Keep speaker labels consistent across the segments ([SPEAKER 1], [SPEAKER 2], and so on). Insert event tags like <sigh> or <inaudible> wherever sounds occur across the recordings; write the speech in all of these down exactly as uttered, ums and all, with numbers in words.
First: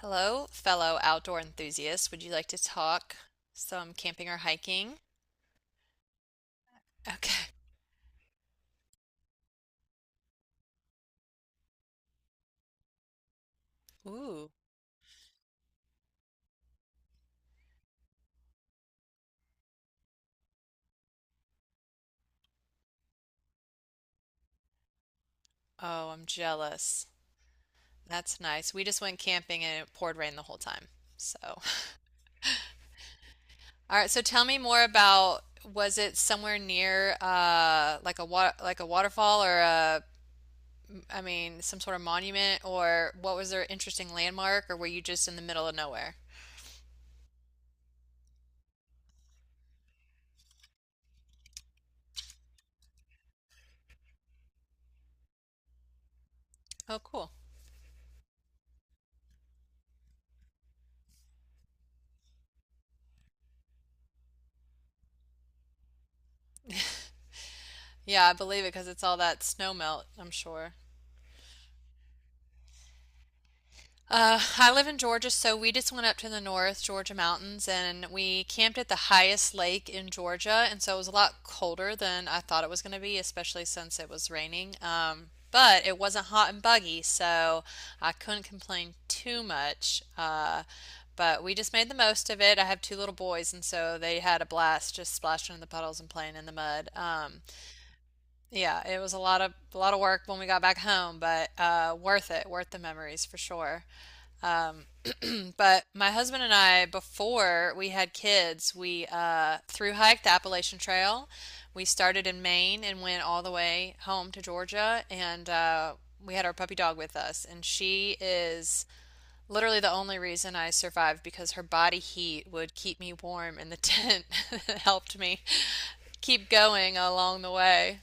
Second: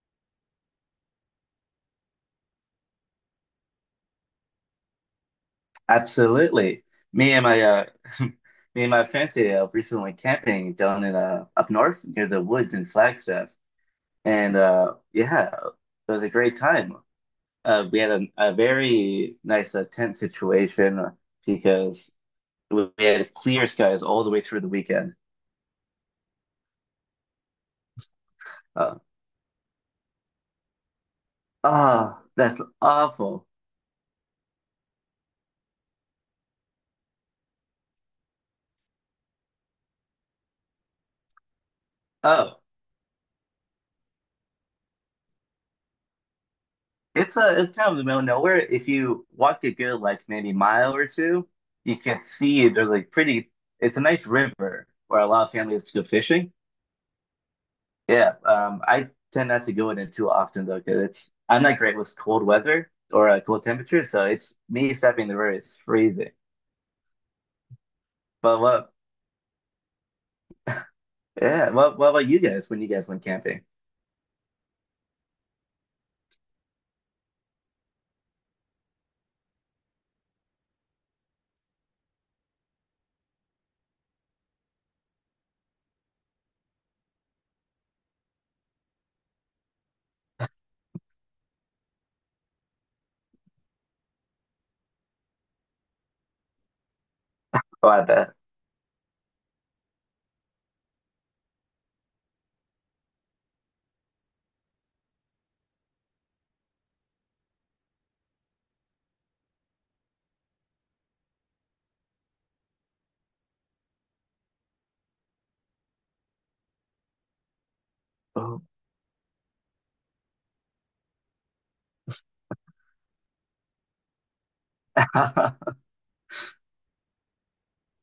[SPEAKER 1] Hello, fellow outdoor enthusiasts. Would you like to talk some camping or hiking?
[SPEAKER 2] Absolutely. Me and
[SPEAKER 1] Okay.
[SPEAKER 2] my uh, <laughs> me and my fiance uh, recently went camping down in uh, up north near the woods in Flagstaff,
[SPEAKER 1] Ooh.
[SPEAKER 2] and uh, yeah, it was a great time. Uh, we had a, a very nice uh, tent situation because we had clear skies all the way through the weekend.
[SPEAKER 1] Oh, I'm jealous. That's nice. We
[SPEAKER 2] Uh,
[SPEAKER 1] just went camping and it poured rain the whole time. So, <laughs> all
[SPEAKER 2] oh, that's awful.
[SPEAKER 1] right. So tell me more about, was it somewhere near uh like a wa like a waterfall or a, I mean, some sort of
[SPEAKER 2] Oh,
[SPEAKER 1] monument, or what was their interesting landmark, or were you just in the middle of nowhere?
[SPEAKER 2] It's uh it's kind of the middle of nowhere. If you walk a good like maybe mile or two, you can see there's like pretty it's a nice river where a lot of families go fishing.
[SPEAKER 1] Oh, cool.
[SPEAKER 2] Yeah, um I tend not to go in it too often though, because it's I'm not great with cold weather or uh, cold temperatures, so it's me stepping in the river, it's freezing.
[SPEAKER 1] Yeah, I
[SPEAKER 2] But
[SPEAKER 1] believe it because
[SPEAKER 2] what
[SPEAKER 1] it's all that snow melt, I'm sure.
[SPEAKER 2] yeah, what what about you guys when you guys went camping?
[SPEAKER 1] Uh, I live in Georgia, so we just went up to the North Georgia mountains and we camped at the highest lake in Georgia. And so it was a lot colder than I thought it was going to be, especially since it was raining. Um, but it wasn't hot and buggy, so I couldn't complain too much. Uh, but we just made the most of it. I have two little boys, and so they had a blast just splashing in the puddles and playing in the mud. Um,
[SPEAKER 2] Oh, I bet.
[SPEAKER 1] yeah, it was a lot of a lot of work when we got back home, but uh, worth it, worth the memories for sure. But my husband and I, before we had kids, we uh, thru hiked the Appalachian Trail. We started in Maine and went all the way home to Georgia, and uh, we had our puppy dog with us. And she
[SPEAKER 2] Oh.
[SPEAKER 1] is literally the only reason I survived because her body heat would keep me warm in the tent. <laughs> It helped me
[SPEAKER 2] <laughs>
[SPEAKER 1] keep going along the way.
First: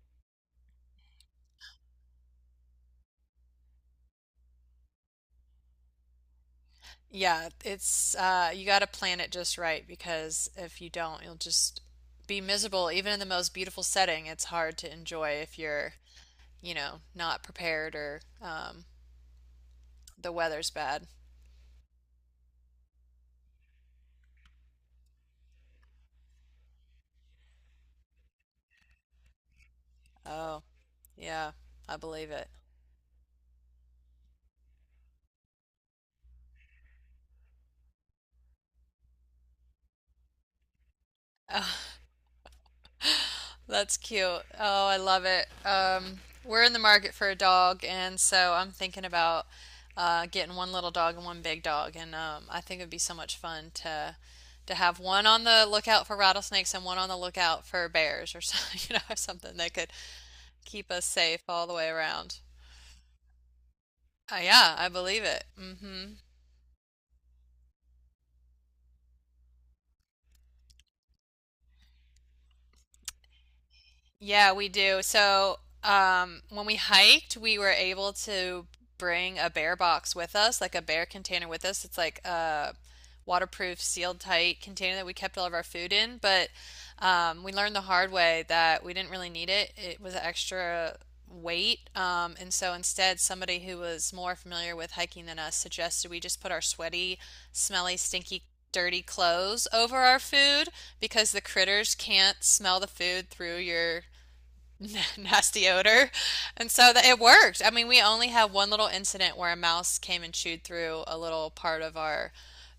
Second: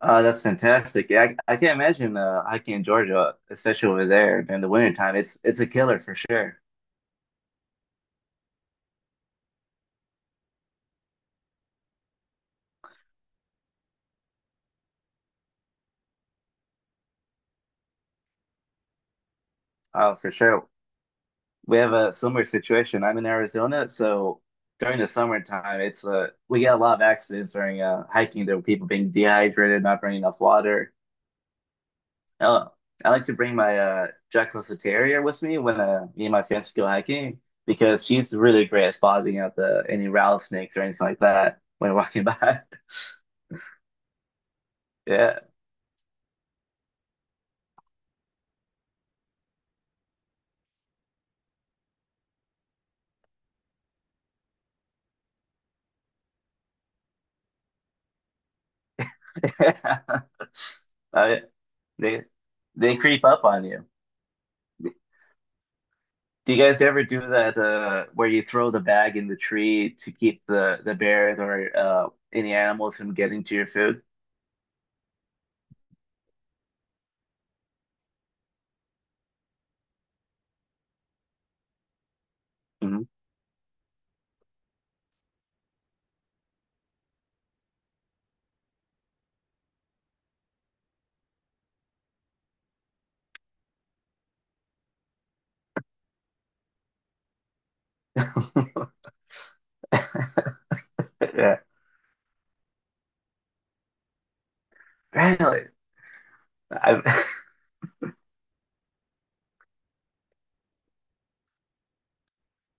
[SPEAKER 2] Uh, that's fantastic. Yeah, I, I can't imagine uh, hiking in Georgia, especially over there during the wintertime. It's it's a killer for sure.
[SPEAKER 1] Yeah, it's uh you got to plan it just right because if you don't, you'll just be miserable. Even in the most beautiful setting, it's hard to enjoy if you're, you know, not prepared, or um
[SPEAKER 2] Oh, for
[SPEAKER 1] the
[SPEAKER 2] sure.
[SPEAKER 1] weather's bad.
[SPEAKER 2] We have a similar situation. I'm in Arizona, so during the summertime, it's uh, we get a lot of accidents during uh, hiking. There were people being dehydrated, not bringing enough
[SPEAKER 1] Oh,
[SPEAKER 2] water.
[SPEAKER 1] yeah, I believe it.
[SPEAKER 2] Oh, I like to bring my uh, Jack Russell Terrier with me when uh, me and my fiance go hiking because she's really great at spotting out the any rattlesnakes or anything like that when walking by. <laughs>
[SPEAKER 1] That's cute. Oh, I love
[SPEAKER 2] Yeah.
[SPEAKER 1] it. Um, we're in the market for a dog, and so I'm thinking about uh, getting one little dog and one big dog, and um, I think it'd be so much fun to to have one on the lookout for rattlesnakes and one on the lookout for bears, or something, <laughs> you know, something that could
[SPEAKER 2] <laughs>
[SPEAKER 1] keep us
[SPEAKER 2] Uh,
[SPEAKER 1] safe all the way
[SPEAKER 2] they
[SPEAKER 1] around.
[SPEAKER 2] they creep up on you.
[SPEAKER 1] Uh, yeah, I
[SPEAKER 2] Do
[SPEAKER 1] believe it. Hmm.
[SPEAKER 2] you guys ever do that uh, where you throw the bag in the tree to keep the the bears or uh, any animals from getting to your food?
[SPEAKER 1] Yeah, we do. So, um, when we hiked, we were able to bring a bear box with us, like a bear container with us. It's like a
[SPEAKER 2] Mhm.
[SPEAKER 1] waterproof, sealed tight container that we kept all of our food in. But um, we learned the hard way that we didn't really need it. It was an extra weight. Um, and so instead, somebody who was more familiar with hiking than us suggested we just put our sweaty, smelly, stinky,
[SPEAKER 2] <laughs>
[SPEAKER 1] dirty clothes over our food because the
[SPEAKER 2] Yeah,
[SPEAKER 1] critters can't smell the food through your <laughs>
[SPEAKER 2] really.
[SPEAKER 1] nasty odor. And so
[SPEAKER 2] I,
[SPEAKER 1] that it
[SPEAKER 2] <laughs>
[SPEAKER 1] worked. I mean, we only had one little incident where a mouse came and chewed through a little part of our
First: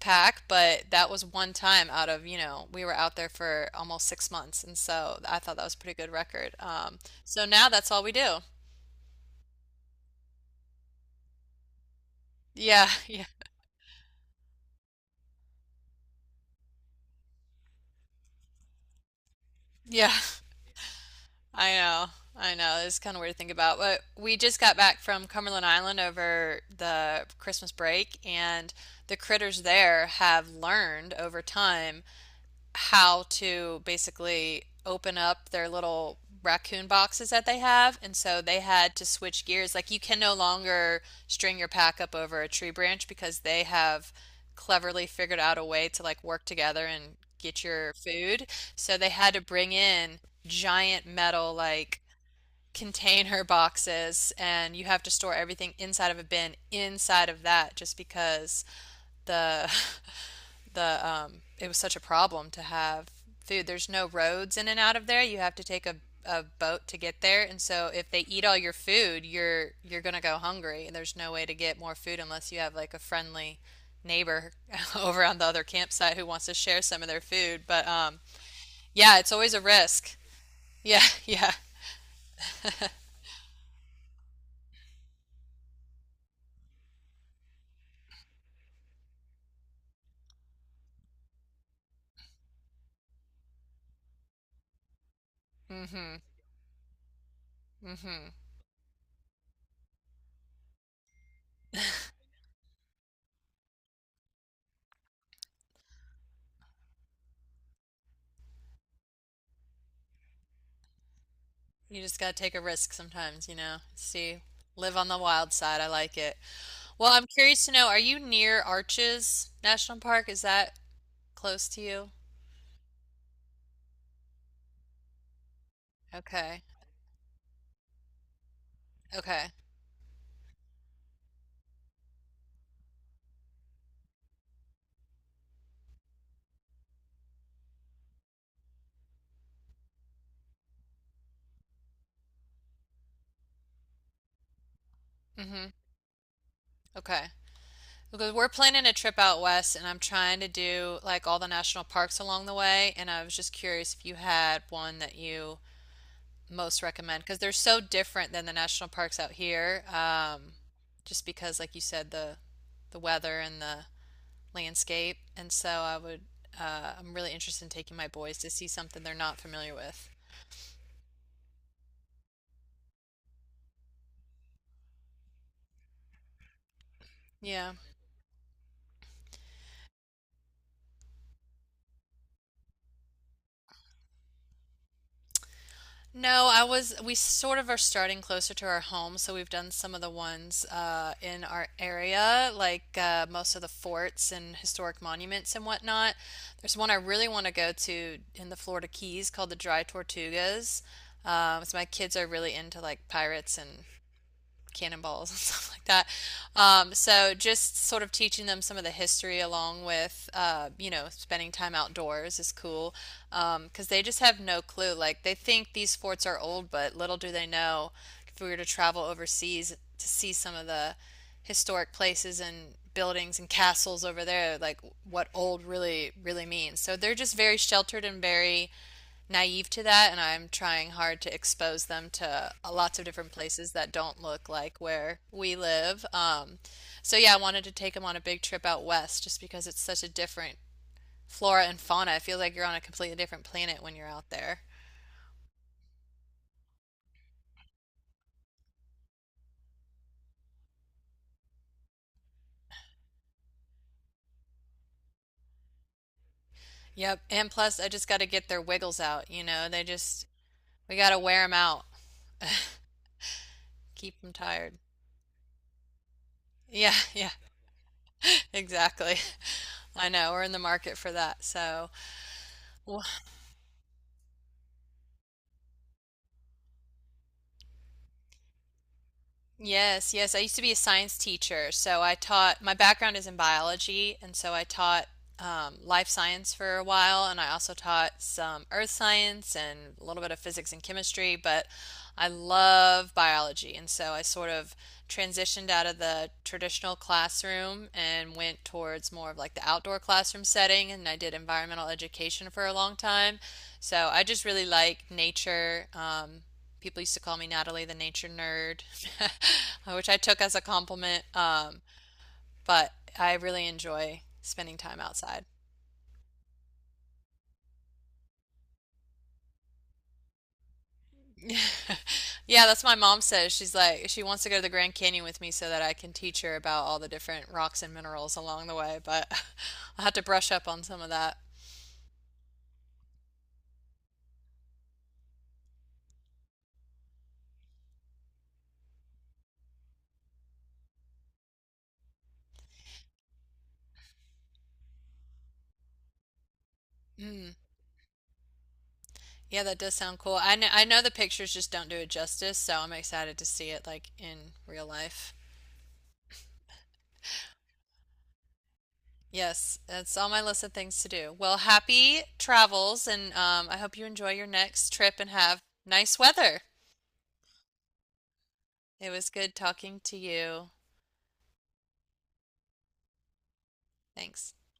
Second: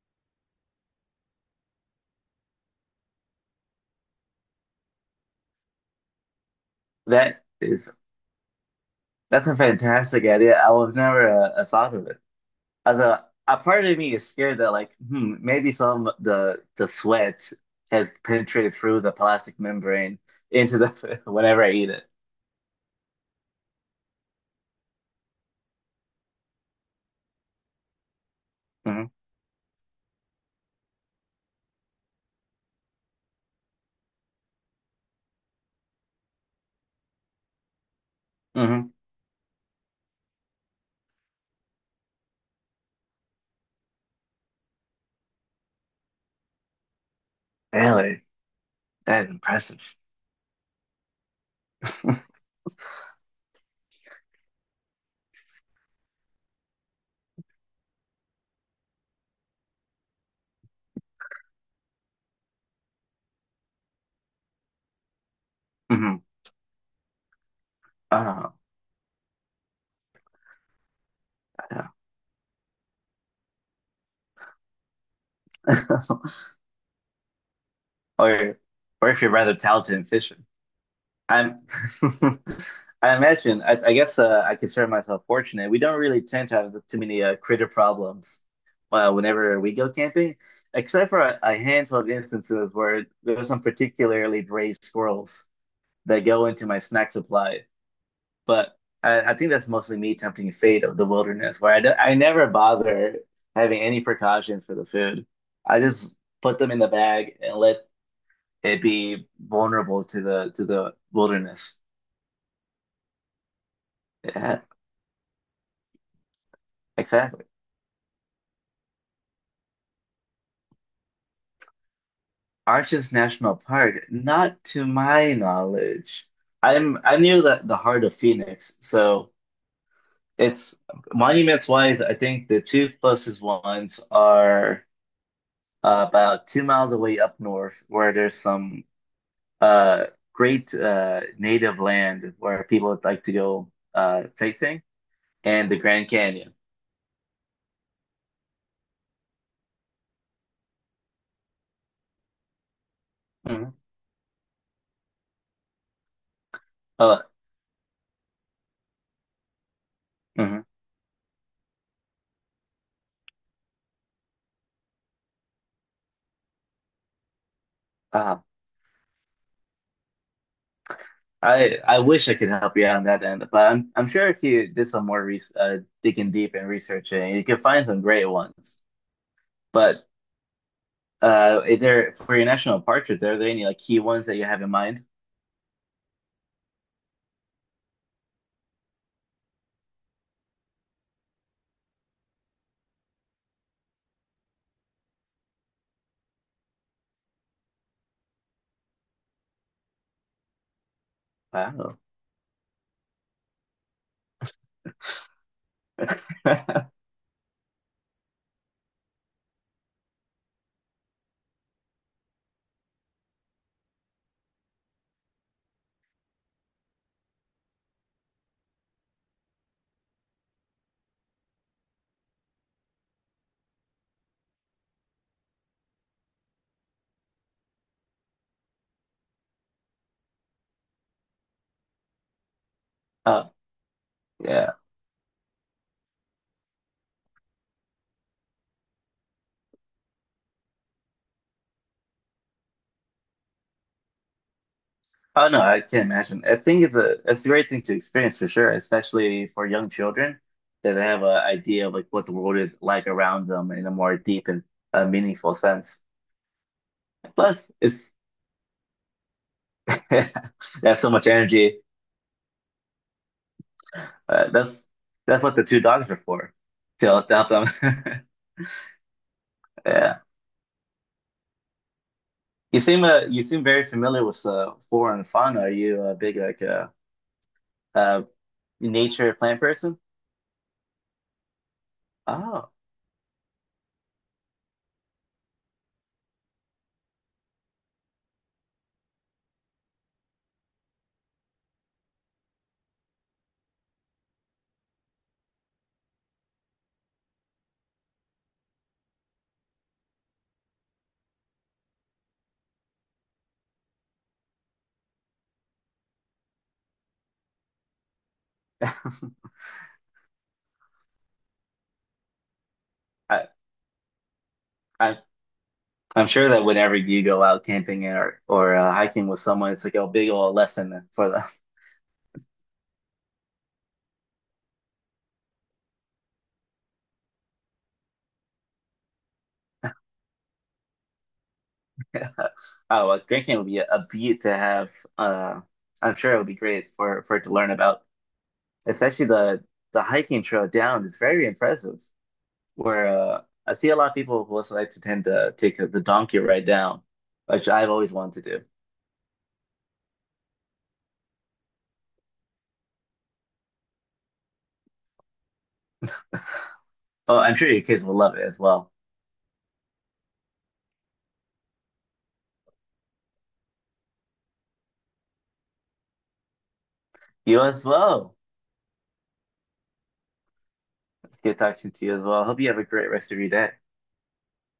[SPEAKER 1] pack, but that was one time out of, you know, we were out there for almost six months. And so I thought that was a pretty good record. Um, so
[SPEAKER 2] that
[SPEAKER 1] now that's
[SPEAKER 2] is
[SPEAKER 1] all we do.
[SPEAKER 2] that's a fantastic idea. I was never uh, uh, thought of it.
[SPEAKER 1] Yeah,
[SPEAKER 2] As
[SPEAKER 1] <laughs> yeah,
[SPEAKER 2] a a part of me is scared that like hmm, maybe some the the sweat has penetrated through the plastic
[SPEAKER 1] yeah.
[SPEAKER 2] membrane into the <laughs> whenever I
[SPEAKER 1] I
[SPEAKER 2] eat it.
[SPEAKER 1] know. I know. It's kind of weird to think about. But we just got back from Cumberland Island over the Christmas break, and the critters there have learned over time how to basically open up their little raccoon boxes that they have. And so they
[SPEAKER 2] Hmm.
[SPEAKER 1] had to switch gears. Like, you can no longer string your pack up over a tree branch because they have cleverly figured out a way to like work together and get your
[SPEAKER 2] Really?
[SPEAKER 1] food. So they
[SPEAKER 2] That is
[SPEAKER 1] had to bring
[SPEAKER 2] impressive.
[SPEAKER 1] in giant metal like
[SPEAKER 2] <laughs>
[SPEAKER 1] container <laughs> boxes, and you have to store everything inside of a bin inside of that just because the the um, it was such a problem to have food. There's no roads in and out of there. You have to take a,
[SPEAKER 2] Hmm.
[SPEAKER 1] a boat to get there. And so if they eat
[SPEAKER 2] Oh,
[SPEAKER 1] all your food, you're you're gonna go hungry, and there's no way to get
[SPEAKER 2] yeah.
[SPEAKER 1] more food unless you have like a friendly neighbor <laughs> over on the other campsite who wants
[SPEAKER 2] <laughs>
[SPEAKER 1] to share some of their food. But um,
[SPEAKER 2] Or, or
[SPEAKER 1] yeah,
[SPEAKER 2] if you're
[SPEAKER 1] it's always
[SPEAKER 2] rather
[SPEAKER 1] a
[SPEAKER 2] talented in
[SPEAKER 1] risk.
[SPEAKER 2] fishing.
[SPEAKER 1] Yeah, <laughs> yeah.
[SPEAKER 2] I'm, <laughs> I imagine, I, I guess uh, I consider myself fortunate. We don't really tend to have too many uh, critter problems uh, whenever we go camping, except for a, a handful of instances where there's some particularly brave squirrels
[SPEAKER 1] Mm-hmm.
[SPEAKER 2] that go into my snack supply.
[SPEAKER 1] Mm-hmm.
[SPEAKER 2] But I, I think that's mostly me tempting fate of the wilderness, where I, do, I never bother having any precautions for the food. I just put them in the bag and let it be vulnerable to the to the wilderness.
[SPEAKER 1] You just gotta take a risk sometimes, you know. See,
[SPEAKER 2] Yeah,
[SPEAKER 1] live on the wild side. I like it. Well, I'm
[SPEAKER 2] exactly.
[SPEAKER 1] curious to know, are you near Arches National Park? Is that close to you?
[SPEAKER 2] Arches National Park, not to my knowledge.
[SPEAKER 1] Okay.
[SPEAKER 2] I'm I'm near the, the heart of Phoenix, so
[SPEAKER 1] Okay.
[SPEAKER 2] it's monuments wise, I think the two closest ones are uh, about two miles away up north, where there's some uh, great uh, native land where people would like to go uh, sightseeing
[SPEAKER 1] Hmm.
[SPEAKER 2] and the Grand Canyon.
[SPEAKER 1] Okay. Because we're planning a trip out west and I'm trying to do like all the national parks along the way, and I was just
[SPEAKER 2] Mhm.
[SPEAKER 1] curious if you had one that you most
[SPEAKER 2] Uh,
[SPEAKER 1] recommend because they're so different than the national parks out here. Um,
[SPEAKER 2] Mhm.
[SPEAKER 1] just because like you said, the the weather and the landscape, and so I would, uh, I'm really interested in taking my boys
[SPEAKER 2] uh,
[SPEAKER 1] to see something they're not familiar with.
[SPEAKER 2] I I wish I could help you out on that end, but I'm I'm sure if you did some more re uh, digging deep and researching, you could
[SPEAKER 1] Yeah.
[SPEAKER 2] find some great ones. But uh, is there for your national park trip, are there any like key ones that you have in mind?
[SPEAKER 1] No, I was, we sort of are starting closer to our home, so we've done some of the ones uh, in our area, like uh, most of the forts and historic monuments and whatnot. There's one I really want to go to in the Florida Keys called the Dry Tortugas. Um, so my
[SPEAKER 2] Wow.
[SPEAKER 1] kids are really into like pirates and cannonballs <laughs> and stuff like that. Um,
[SPEAKER 2] <laughs>
[SPEAKER 1] so just sort of teaching them some of the history along with, uh, you know, spending time outdoors is cool because um, they just have no clue. Like, they think these forts are old, but little do they know if we were to travel overseas to see some of the historic places and buildings and castles over there, like what old really really means. So they're just very sheltered and very naive to that, and I'm trying hard to expose them to uh, lots of different
[SPEAKER 2] Uh,
[SPEAKER 1] places that don't look
[SPEAKER 2] yeah.
[SPEAKER 1] like where we live. Um, so yeah, I wanted to take them on a big trip out west just because it's such a different flora and fauna. It feels like you're on a completely different planet when you're out there.
[SPEAKER 2] Oh no, I can't imagine. I think it's a it's a great thing to experience for sure, especially for young children that they have an idea of like what the world is like around them in a more deep and uh, meaningful sense.
[SPEAKER 1] Yep, and
[SPEAKER 2] Plus,
[SPEAKER 1] plus I just
[SPEAKER 2] it's
[SPEAKER 1] got to get their wiggles out, you know. They just,
[SPEAKER 2] <laughs>
[SPEAKER 1] we
[SPEAKER 2] that's
[SPEAKER 1] got
[SPEAKER 2] so
[SPEAKER 1] to
[SPEAKER 2] much
[SPEAKER 1] wear them
[SPEAKER 2] energy.
[SPEAKER 1] out, keep them
[SPEAKER 2] Uh,
[SPEAKER 1] tired.
[SPEAKER 2] that's that's what the two dogs are for,
[SPEAKER 1] Yeah,
[SPEAKER 2] to
[SPEAKER 1] yeah,
[SPEAKER 2] help them. <laughs>
[SPEAKER 1] <laughs> exactly. I
[SPEAKER 2] Yeah,
[SPEAKER 1] know, we're in the market for that. So,
[SPEAKER 2] you seem uh, you seem very familiar with uh, flora and fauna. Are you a big like uh, uh nature plant person?
[SPEAKER 1] yes, yes. I used to be a science teacher, so I taught,
[SPEAKER 2] Oh,
[SPEAKER 1] my background is in biology, and so I taught um, life science for a while, and I also taught some earth science and a little bit of physics and chemistry, but I love biology, and so I sort of transitioned out of the traditional classroom and went towards more of like the outdoor classroom setting, and I did environmental education for a long time. So I just really like nature. Um, people used to call me Natalie the nature nerd,
[SPEAKER 2] <laughs>
[SPEAKER 1] <laughs> which I took as a compliment. Um, but I
[SPEAKER 2] I,
[SPEAKER 1] really enjoy spending time
[SPEAKER 2] I
[SPEAKER 1] outside.
[SPEAKER 2] I'm sure that whenever you go out camping or or uh, hiking with someone, it's like a big old lesson for them.
[SPEAKER 1] <laughs> Yeah, that's what my mom says. She's like, she wants to go to the Grand Canyon with me so that I can teach her about all the different rocks and minerals along the way, but <laughs> I'll have to brush up on some of that.
[SPEAKER 2] <laughs> Oh, well, drinking would be a, a beat to have. Uh, I'm sure it would be great for for it to learn about. Especially the the hiking trail down is very impressive. Where uh, I see a lot of people who also like to tend to take the donkey ride down,
[SPEAKER 1] Mm,
[SPEAKER 2] which I've always wanted to do.
[SPEAKER 1] yeah, that does sound cool. I know, I know the pictures just don't do it justice, so I'm excited to see it like in real life.
[SPEAKER 2] Oh, I'm sure your kids will love it as well.
[SPEAKER 1] Yes, that's on my list of things to do. Well, happy travels, and um, I hope you enjoy your next trip and have nice weather.
[SPEAKER 2] You as well.
[SPEAKER 1] It was good talking to you.
[SPEAKER 2] It's good talking to you as well. Hope you have a great rest of your day.
[SPEAKER 1] Thanks.